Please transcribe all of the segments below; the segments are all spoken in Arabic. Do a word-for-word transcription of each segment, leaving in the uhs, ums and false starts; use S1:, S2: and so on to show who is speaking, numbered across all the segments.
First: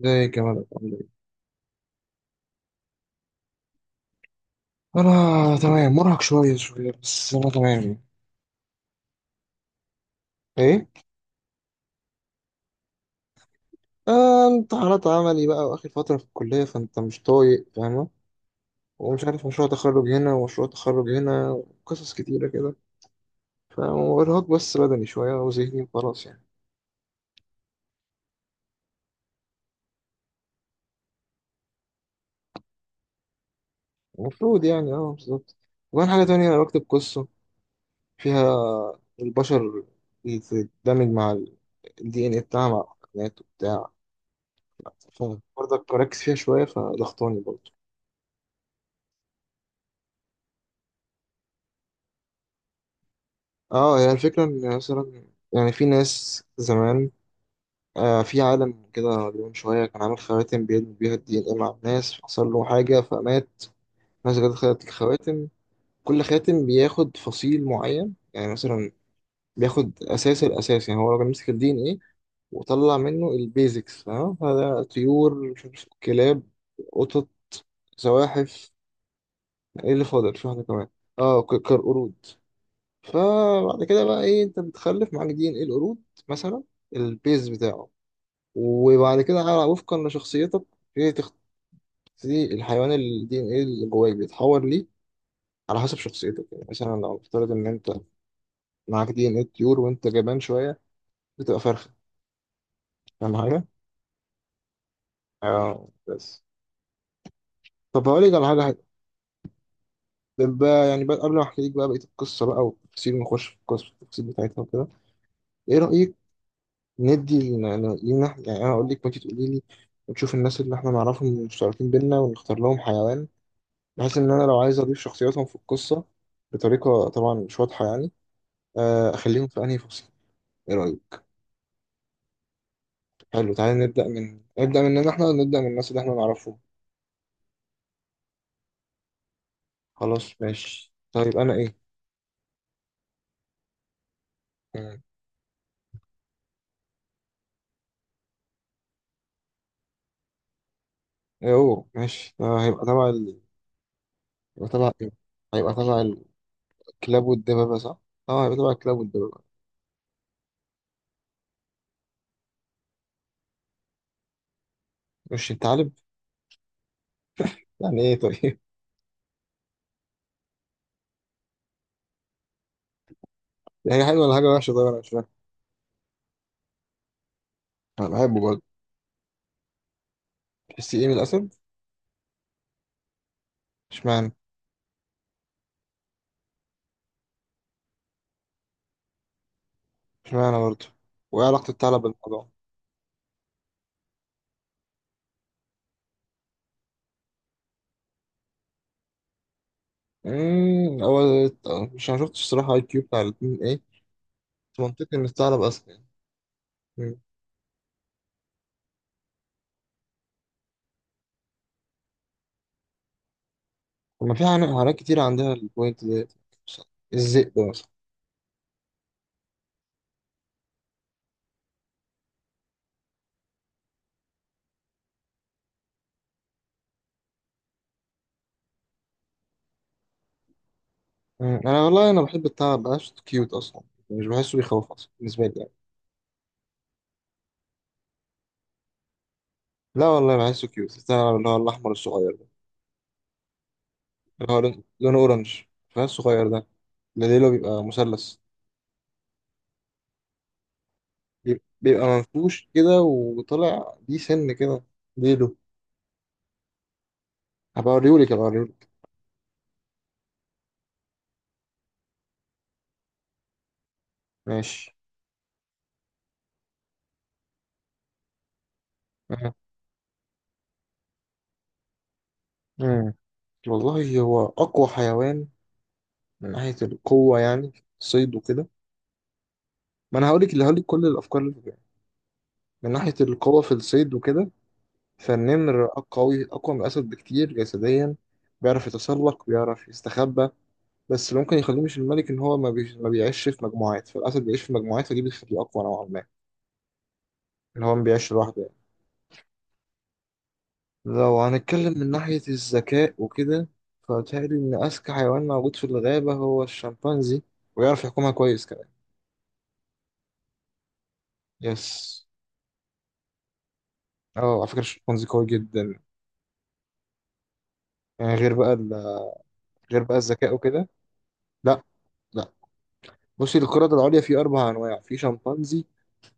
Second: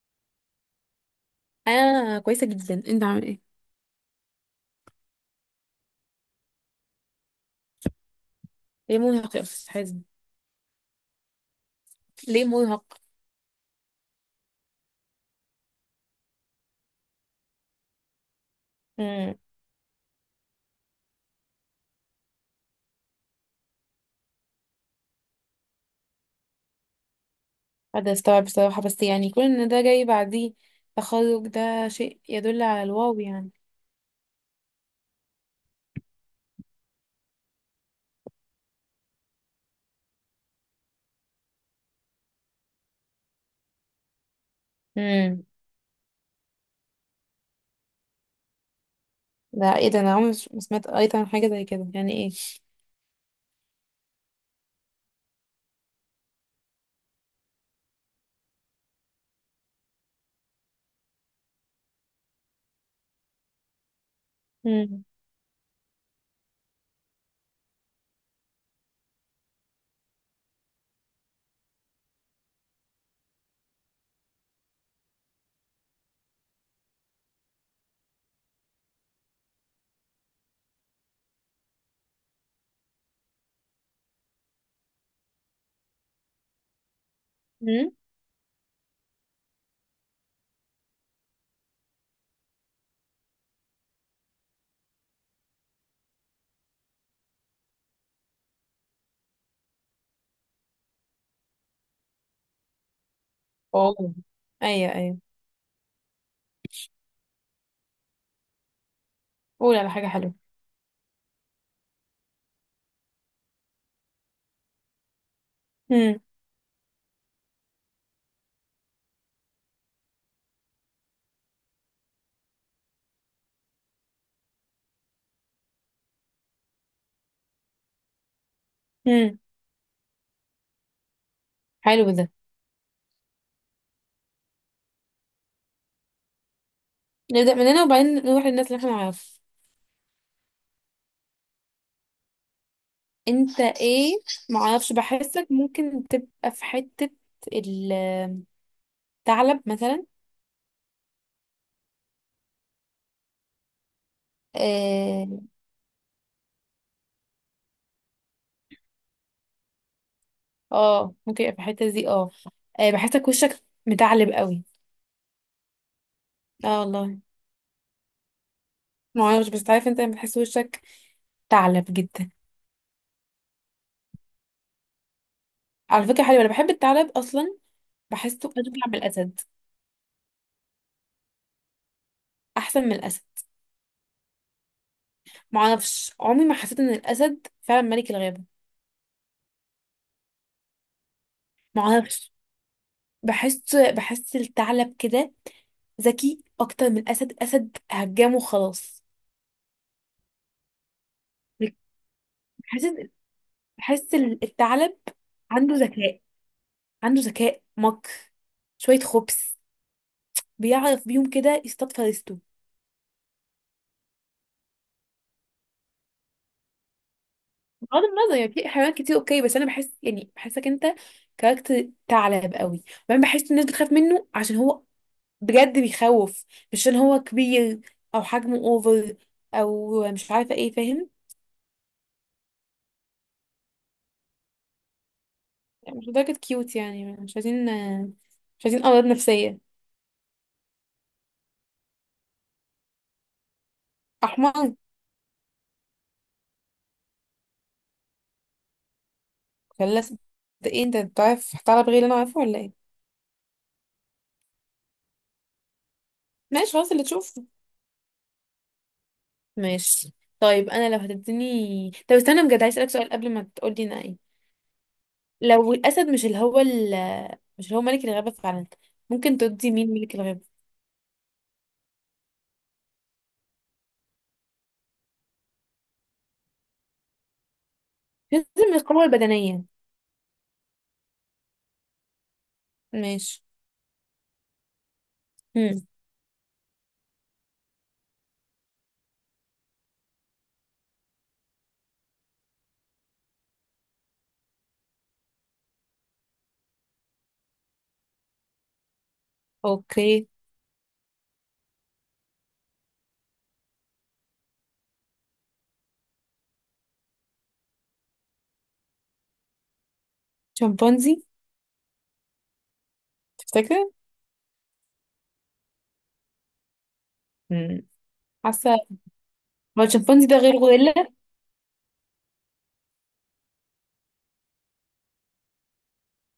S1: زي كمان عامل ايه؟
S2: انا كويسه جدا، انت عامل ايه؟
S1: انا تمام، مرهق شويه شويه بس انا تمام يعني.
S2: ليه مرهق يا استاذ حازم؟
S1: ايه
S2: ليه مرهق؟
S1: آه امتحانات عملي بقى واخر فتره في الكليه فانت مش طايق فاهمه. ومش
S2: امم
S1: عارف مشروع تخرج هنا ومشروع تخرج هنا وقصص كتيره كده، فارهاق بس بدني شويه وذهني وخلاص يعني.
S2: هذا استوعب بصراحه، بس يعني كون ان ده جاي بعديه تخرج ده شيء يدل على الواو يعني.
S1: المفروض يعني اه بالظبط. وكمان حاجه تانية انا بكتب قصه فيها البشر بتندمج مع الدي ان اي بتاعها مع الحيوانات وبتاع،
S2: امم
S1: فبرضك بركز فيها شويه فضغطاني برضه.
S2: ده ايه ده؟ انا عمري ما سمعت قريت عن حاجه زي كده، يعني ايه؟
S1: اه هي الفكرة ان مثلا يعني في ناس زمان آه في عالم كده من شوية كان عامل خواتم بيدمج بيها الدي ان ايه مع الناس، حصل له حاجة فمات. الناس جت خدت
S2: امم
S1: الخواتم. كل خاتم بياخد فصيل معين يعني مثلا بياخد اساس. الاساس يعني هو راجل مسك الدي ان ايه وطلع منه البيزكس، فاهم؟ هذا طيور مش عارف كلاب قطط زواحف. ايه اللي فاضل؟ في واحدة كمان اه ك- كالقرود. فبعد كده بقى ايه، انت بتخلف معاك دي ان ايه القرود مثلا البيز بتاعه.
S2: امم
S1: وبعد كده على وفقا لشخصيتك ايه تختاري الحيوان الدي ان ايه اللي جواك بيتحول ليه، على حسب شخصيتك. يعني مثلا لو نفترض ان انت معاك دي ان ايه الطيور وانت جبان شويه بتبقى فرخه. فاهم حاجه؟
S2: اوه، ايوه ايوه.
S1: اه بس. طب هقول لك على حاجه حلوه.
S2: قول على حاجه حلوه.
S1: طب بقى يعني بقى قبل ما احكي لك بقى بقيه القصه بقى والتفاصيل ونخش في القصه التفاصيل بتاعتها وكده، ايه رايك
S2: امم
S1: ندي لنا لينا إحنا- يعني انا اقول لك وانت تقولي لي وتشوف الناس اللي احنا نعرفهم مشتركين بينا ونختار لهم حيوان، بحيث ان انا لو عايز اضيف شخصياتهم في القصه بطريقه طبعا مش واضحه يعني آه،
S2: امم
S1: اخليهم في انهي فصل. ايه رايك؟
S2: حلو ده.
S1: حلو تعالى نبدا من نبدا مننا احنا ونبدا من الناس اللي احنا نعرفهم.
S2: نبدا من هنا وبعدين نروح للناس اللي احنا نعرفها.
S1: خلاص ماشي طيب انا ايه؟
S2: انت ايه؟ معرفش،
S1: مم.
S2: بحسك ممكن تبقى في حته، ال- الثعلب مثلا.
S1: ايه هو ماشي آه، هيبقى تبع ال... هيبقى تبع ايه،
S2: اه.
S1: هيبقى تبع الكلاب والدبابه صح؟ اه هيبقى تبع الكلاب والدبابه.
S2: آه، ممكن يبقى في الحته دي، اه. آه، بحسك وشك متعلب قوي.
S1: مش انت عالب؟
S2: اه والله.
S1: يعني ايه طيب؟
S2: ما اعرفش، بس عارف انت لما تحس وشك تعلب جدا.
S1: هي حلوه ولا حاجه وحشه؟ طيب انا مش فاهم.
S2: على فكره حلوه، انا بحب الثعلب اصلا.
S1: انا بحبه
S2: بحسه
S1: برضه.
S2: اشبه من الاسد.
S1: تحسي ايه من الاسد؟
S2: احسن من الاسد.
S1: اشمعنى؟
S2: ما اعرفش، عمري ما حسيت ان الاسد فعلا ملك الغابه.
S1: اشمعنى برضه؟ وايه علاقه
S2: ما
S1: الثعلب
S2: اعرفش.
S1: بالموضوع؟
S2: بحس بحس الثعلب كده، ذكي اكتر من الاسد. الاسد هجامه خلاص.
S1: امم هو مش انا شفتش الصراحه اي
S2: بحس
S1: كيو بتاع الاتنين ايه.
S2: بحس
S1: بس
S2: الثعلب
S1: منطقي ان الثعلب
S2: عنده
S1: اسد يعني.
S2: ذكاء.
S1: مم.
S2: عنده ذكاء، مكر، شويه خبث. بيعرف بيهم كده يصطاد فريسته.
S1: طب ما في حيوان- حيوانات كتير عندها البوينت ديت مثلا الذئب مثلا.
S2: بغض النظر يعني، في حيوانات كتير اوكي، بس انا بحس يعني بحسك انت كاركتر ثعلب قوي. وبعدين بحس الناس بتخاف منه عشان هو بجد بيخوف. مش عشان هو كبير او حجمه اوفر، او مش عارفه ايه، فاهم؟
S1: مم. انا والله انا بحب الثعلب بحسه كيوت اصلا، مش بحسه بيخوف اصلا بالنسبه لي يعني.
S2: يعني مش لدرجه كيوت، يعني مش عايزين مش عايزين امراض نفسيه.
S1: لا والله بحسه كيوت الثعلب اللي هو الاحمر الصغير ده، اللي هو
S2: احمر.
S1: لون- لونه اورنج، فاهم الصغير ده، اللي ليله بيبقى مثلث،
S2: خلاص. ده ايه، انت بتعرف
S1: بيب-
S2: ثعلب غير
S1: بيبقى
S2: اللي انا عارفه ولا
S1: منفوش
S2: ايه؟
S1: كده وطلع دي سن كده ليله.
S2: ماشي خلاص اللي تشوفه.
S1: هبقى اوريهولك هبقى اوريهولك
S2: ماشي. طيب انا لو هتديني، طب استنى بجد عايز اسالك سؤال قبل ما تقولي انا ايه.
S1: ماشي
S2: لو الأسد مش اللي هو ال- مش اللي هو ملك الغابة فعلا، ممكن
S1: آه.
S2: تدي مين ملك الغابة؟
S1: مم. والله هو اقوى حيوان من ناحية القوة يعني في الصيد وكده.
S2: لازم القوة البدنية.
S1: ما انا هقولك اللي هقولك كل الافكار اللي في بالي. من ناحية
S2: ماشي.
S1: القوة في الصيد وكده
S2: هم.
S1: فالنمر أق- قوي اقوى من الاسد بكتير جسديا، بيعرف يتسلق بيعرف يستخبى. بس اللي ممكن يخليه مش الملك ان هو ما, بي... ما بيعيش في مجموعات، فالاسد بيعيش في مجموعات فدي بتخليه اقوى نوعا ما، اللي هو ما بيعيش لوحده.
S2: اوكي.
S1: لو هنتكلم من ناحية الذكاء وكده فبتهيألي إن أذكى حيوان موجود في الغابة هو الشمبانزي، ويعرف يحكمها كويس كمان.
S2: شمبانزي؟
S1: يس.
S2: تفتكر؟
S1: اه على فكرة الشمبانزي قوي جدا.
S2: هم.
S1: يعني غير بقى
S2: حاسة.
S1: ال...
S2: هو
S1: غير بقى
S2: الشمبانزي ده
S1: الذكاء
S2: غير
S1: وكده.
S2: غوريلا؟
S1: لا لا بصي، القردة العليا فيه أربع أنواع، في شمبانزي،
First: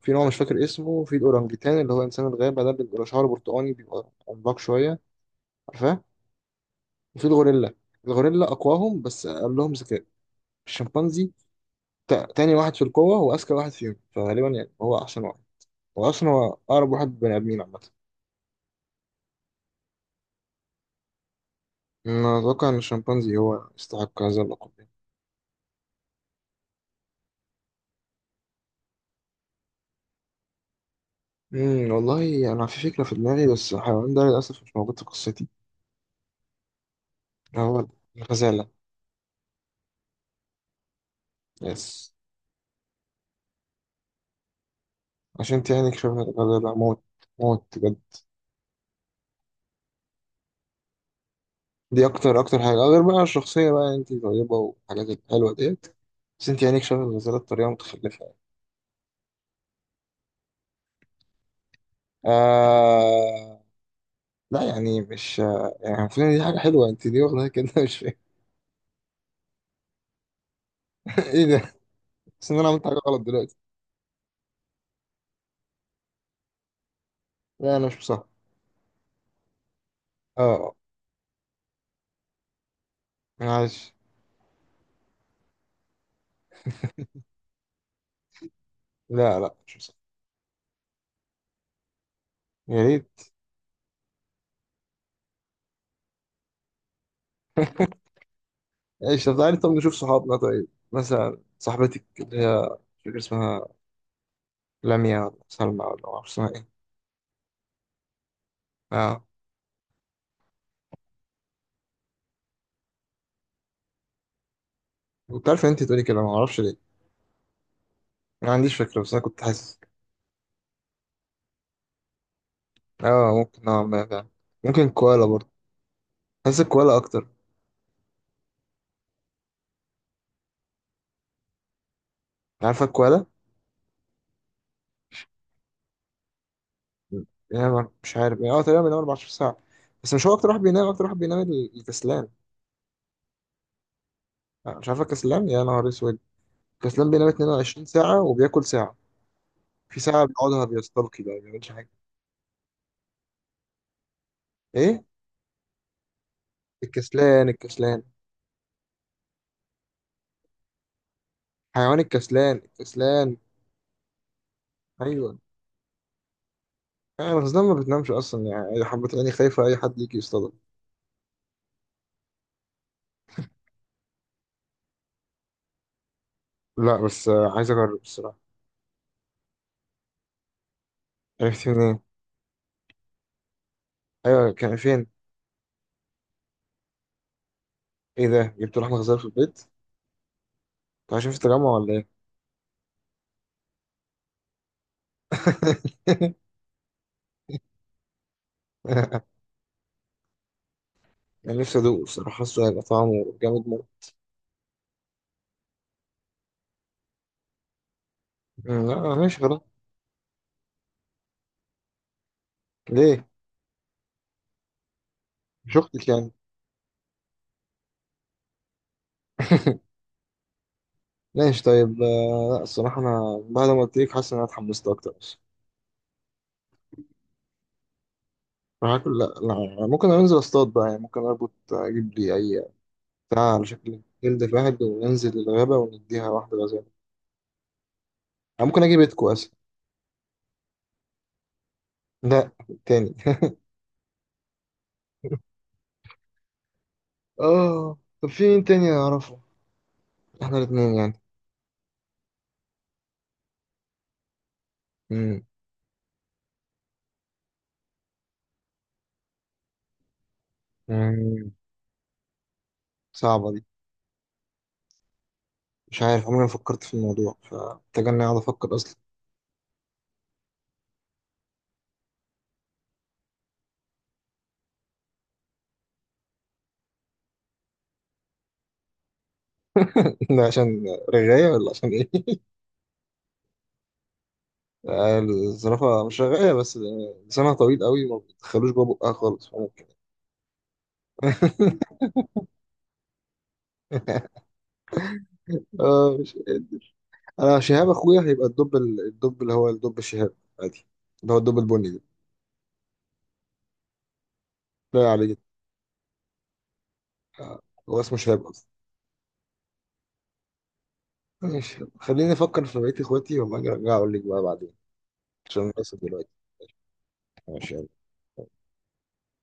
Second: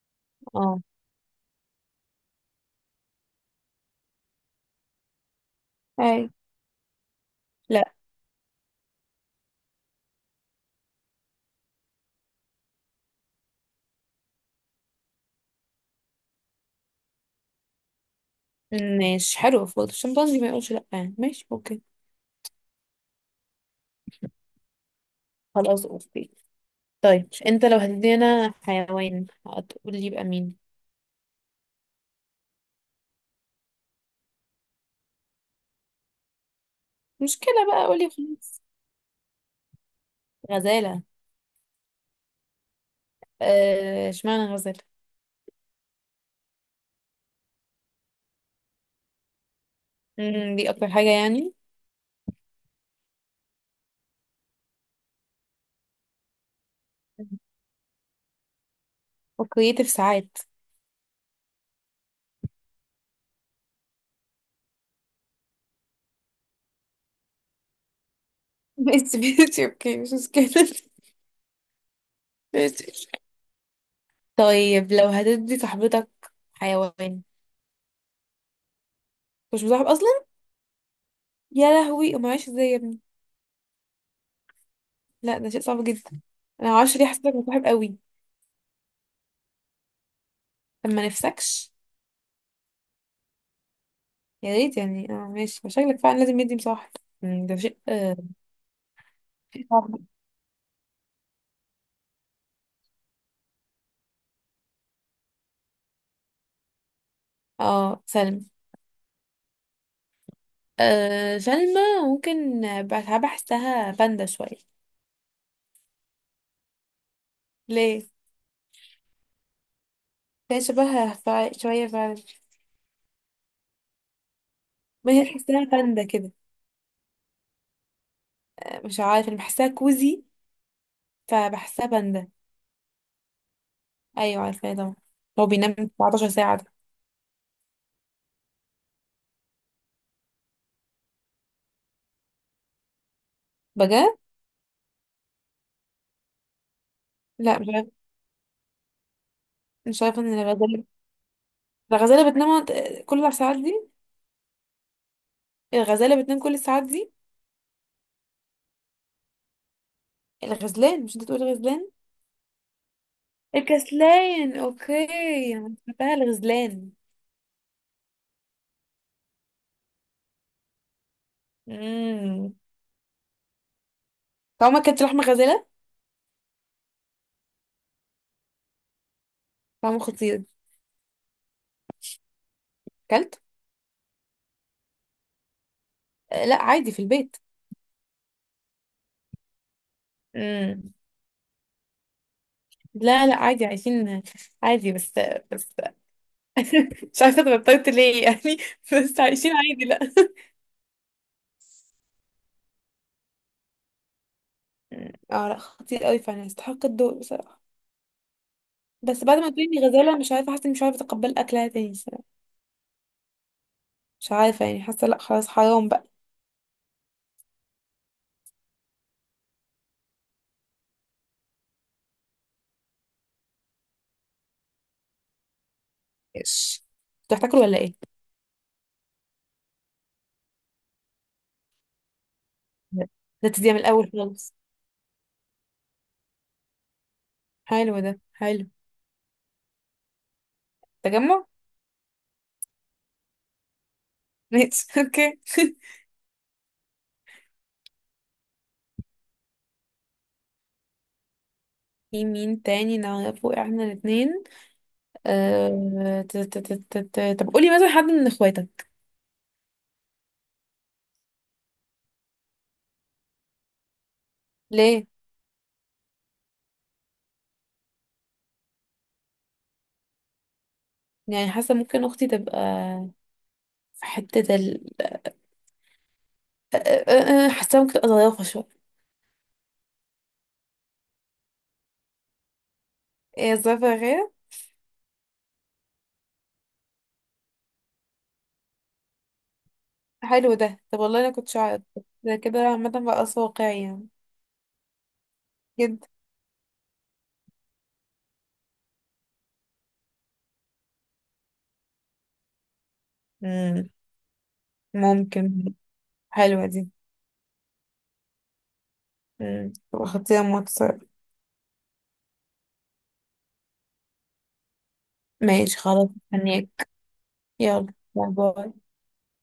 S1: في نوع مش فاكر
S2: اه.
S1: اسمه، في الأورانجيتان اللي هو إنسان الغابة ده اللي بيبقى شعره برتقاني بيبقى عملاق شوية، عارفاه؟
S2: اي.
S1: وفي الغوريلا.
S2: لا.
S1: الغوريلا أقواهم بس أقلهم ذكاء. الشمبانزي تا- تاني واحد في القوة وأذكى واحد فيهم، فغالبا يعني هو أحسن واحد، وأصلا هو أقرب واحد بني آدمين عامة.
S2: ماشي، حلو برضه الشمبانزي، ما يقولش لا يعني. ماشي اوكي.
S1: أنا أتوقع إن الشمبانزي هو يستحق هذا اللقب يعني.
S2: خلاص اوكي. طيب انت لو هتدينا حيوان، هتقول لي يبقى مين؟
S1: أمم، والله أنا في فكرة في دماغي بس الحيوان ده للأسف مش موجود في قصتي.
S2: مشكلة
S1: هو
S2: بقى، قولي خلاص.
S1: الغزالة.
S2: غزالة؟
S1: يس.
S2: آه، اشمعنى غزالة؟
S1: عشان تعاني شبه الغزالة موت، موت بجد.
S2: مم، دي اكتر حاجة يعني.
S1: دي أكتر أكتر حاجة غير بقى الشخصية بقى، أنت طيبة والحاجات الحلوة ديت، بس أنت عينيك شبه الغزالة بطريقة متخلفة يعني.
S2: وكرييتيف ساعات.
S1: آه... لا يعني مش يعني المفروض إن دي حاجة حلوة، أنت ليه واخدها كده؟ مش فاهم.
S2: ماشي ماشي اوكي، مش مشكلة.
S1: إيه ده؟ بس إن أنا عملت حاجة
S2: ماشي.
S1: غلط دلوقتي؟
S2: طيب لو هتدي صاحبتك حيوان؟
S1: لا أنا مش مصدق.
S2: مش مصاحب اصلا.
S1: اه
S2: يا لهوي، ما عايش ازاي يا ابني؟
S1: معلش.
S2: لا ده شيء صعب جدا. انا معرفش ليه حسيتك مصاحب قوي.
S1: لا لا مش مصدق.
S2: طب ما نفسكش؟
S1: يا ريت.
S2: يا ريت يعني، اه ماشي، شكلك فعلا لازم يدي مصاحب. مم، ده شيء آه،
S1: ايش؟ طب تعالي
S2: شيء
S1: طب نشوف
S2: صعب.
S1: صحابنا، طيب مثلا صاحبتك اللي هي مش فاكر اسمها، لميا ولا سلمى ولا ما اعرفش اسمها ايه.
S2: اه سلمى.
S1: اه
S2: آه سلمى، ممكن. بحب احسها باندا شوية.
S1: كنت عارف ان انت تقولي كده، ما اعرفش ليه،
S2: ليه؟
S1: ما عنديش فكره بس انا كنت حاسس.
S2: هي شبهها فع- شوية فعلا.
S1: اه ممكن نوعا ما فعلا. ممكن
S2: ما هي
S1: كوالا برضه.
S2: بحسها باندا كده.
S1: حاسس الكوالا اكتر.
S2: مش عارفة، انا بحسها كوزي فبحسها باندا.
S1: عارفه الكوالا؟
S2: ايوه عارفاه طبعا. هو بينام أربعة عشر ساعة ساعه ده؟
S1: بينام مش عارف يعني اه تقريبا بينام 14 ساعه. بس مش هو اكتر واحد بينام، اكتر واحد بينام الكسلان.
S2: بجد؟
S1: آه، مش عارفه كسلان يا نهار اسود؟ كسلان بينام
S2: لا مش
S1: 22
S2: عارف.
S1: ساعه وبياكل ساعه. في
S2: مش عارفه
S1: ساعة
S2: ان
S1: بيقعدها
S2: الغزاله.
S1: بيستلقي بقى ما بيعملش حاجة.
S2: الغزاله بتنام كل الساعات دي؟
S1: ايه
S2: الغزاله بتنام كل الساعات دي؟
S1: الكسلان؟ الكسلان
S2: الغزلان مش انت تقول غزلان؟
S1: حيوان. الكسلان الكسلان.
S2: الكسلان
S1: ايوه.
S2: اوكي، انا فاكراها الغزلان.
S1: يعني الغزلان ما بتنامش اصلا يعني، اي حبة عيني خايفة اي حد يجي يصطادها.
S2: امم. طعمه كانت لحمه غزاله.
S1: لا بس آه، عايز اجرب الصراحة.
S2: طعمه خطير.
S1: عرفت منين؟
S2: كلت.
S1: ايوه كان فين؟
S2: آه، لا عادي في البيت.
S1: ايه ده، جبت لحمة غزال في البيت؟
S2: امم.
S1: انت عايشين في التجمع ولا ايه؟
S2: لا لا عادي عايشين عادي، بس بس مش عارفه اتغطيت ليه يعني. بس عايشين عادي لا.
S1: يعني نفسي ادوقه الصراحة، حاسه هيبقى طعمه جامد موت.
S2: مم. اه لا خطير قوي فعلا يستحق الدور بصراحة.
S1: أمم، لا
S2: بس بعد
S1: ماشي
S2: ما
S1: خلاص.
S2: تقولي غزالة، مش عارفة، حاسة اني مش عارفة اتقبل اكلها تاني الصراحة.
S1: ليه؟
S2: مش عارفة يعني، حاسة لا خلاص
S1: مش
S2: حرام بقى.
S1: اختك يعني؟ ماشي طيب آه، لا الصراحة انا بعد ما قلت لك حاسس ان انا اتحمست اكتر.
S2: ايش؟ انتوا هتاكلوا ولا ايه؟
S1: هاكل؟ لا لا، ممكن انزل اصطاد بقى يعني، ممكن اربط اجيب لي اي
S2: لا. ده
S1: بتاع على
S2: تديها من
S1: شكل
S2: الاول
S1: جلد
S2: خالص.
S1: الواحد وننزل الغابة ونديها واحدة غزالة.
S2: حلو ده حلو.
S1: أنا ممكن اجيب اتكو اصلا.
S2: تجمع؟
S1: لا التاني.
S2: ماشي اوكي
S1: اه طب في مين تاني اعرفه احنا الاتنين يعني؟
S2: في مين تاني نعرفه احنا الاتنين؟
S1: مم.
S2: أه... ت- ت- ت- ت- ت- طب قولي مثلا حد من اخواتك.
S1: مم. صعبة دي.
S2: ليه؟
S1: مش عارف عمري ما فكرت في الموضوع، فمحتاج اني اقعد افكر اصلا.
S2: يعني حاسة ممكن اختي تبقى في حتة ال أه، أه، أه، آه، حاسة ممكن تبقى ظريفة شوية.
S1: ده عشان رغاية ولا عشان ايه؟
S2: ايه ظريفة يا غير؟
S1: آه، الزرافة مش رغاية بس آه، لسانها طويل قوي ما بتدخلوش جوه بقها خالص فممكن.
S2: حلو ده، طب والله انا كنتش عارف. ده كده عامة بقى واقعي يعني، جدا.
S1: اه مش انا. شهاب اخويا هيبقى الدب، ال- الدب اللي هو الدب الشهاب، عادي، اللي هو الدب البني ده،
S2: مم.
S1: لا عليه جدا.
S2: ممكن. حلوة دي.
S1: هو اسمه شهاب اصلا.
S2: مم. تبقى خطيرة موت الصراحة.
S1: ماشي خليني افكر في بقية اخواتي وما اجي ارجع اقول لك بقى بعدين، عشان
S2: ماشي
S1: للاسف
S2: خلاص.
S1: دلوقتي.
S2: هنيك.
S1: ماشي يلا.
S2: يلا باي باي.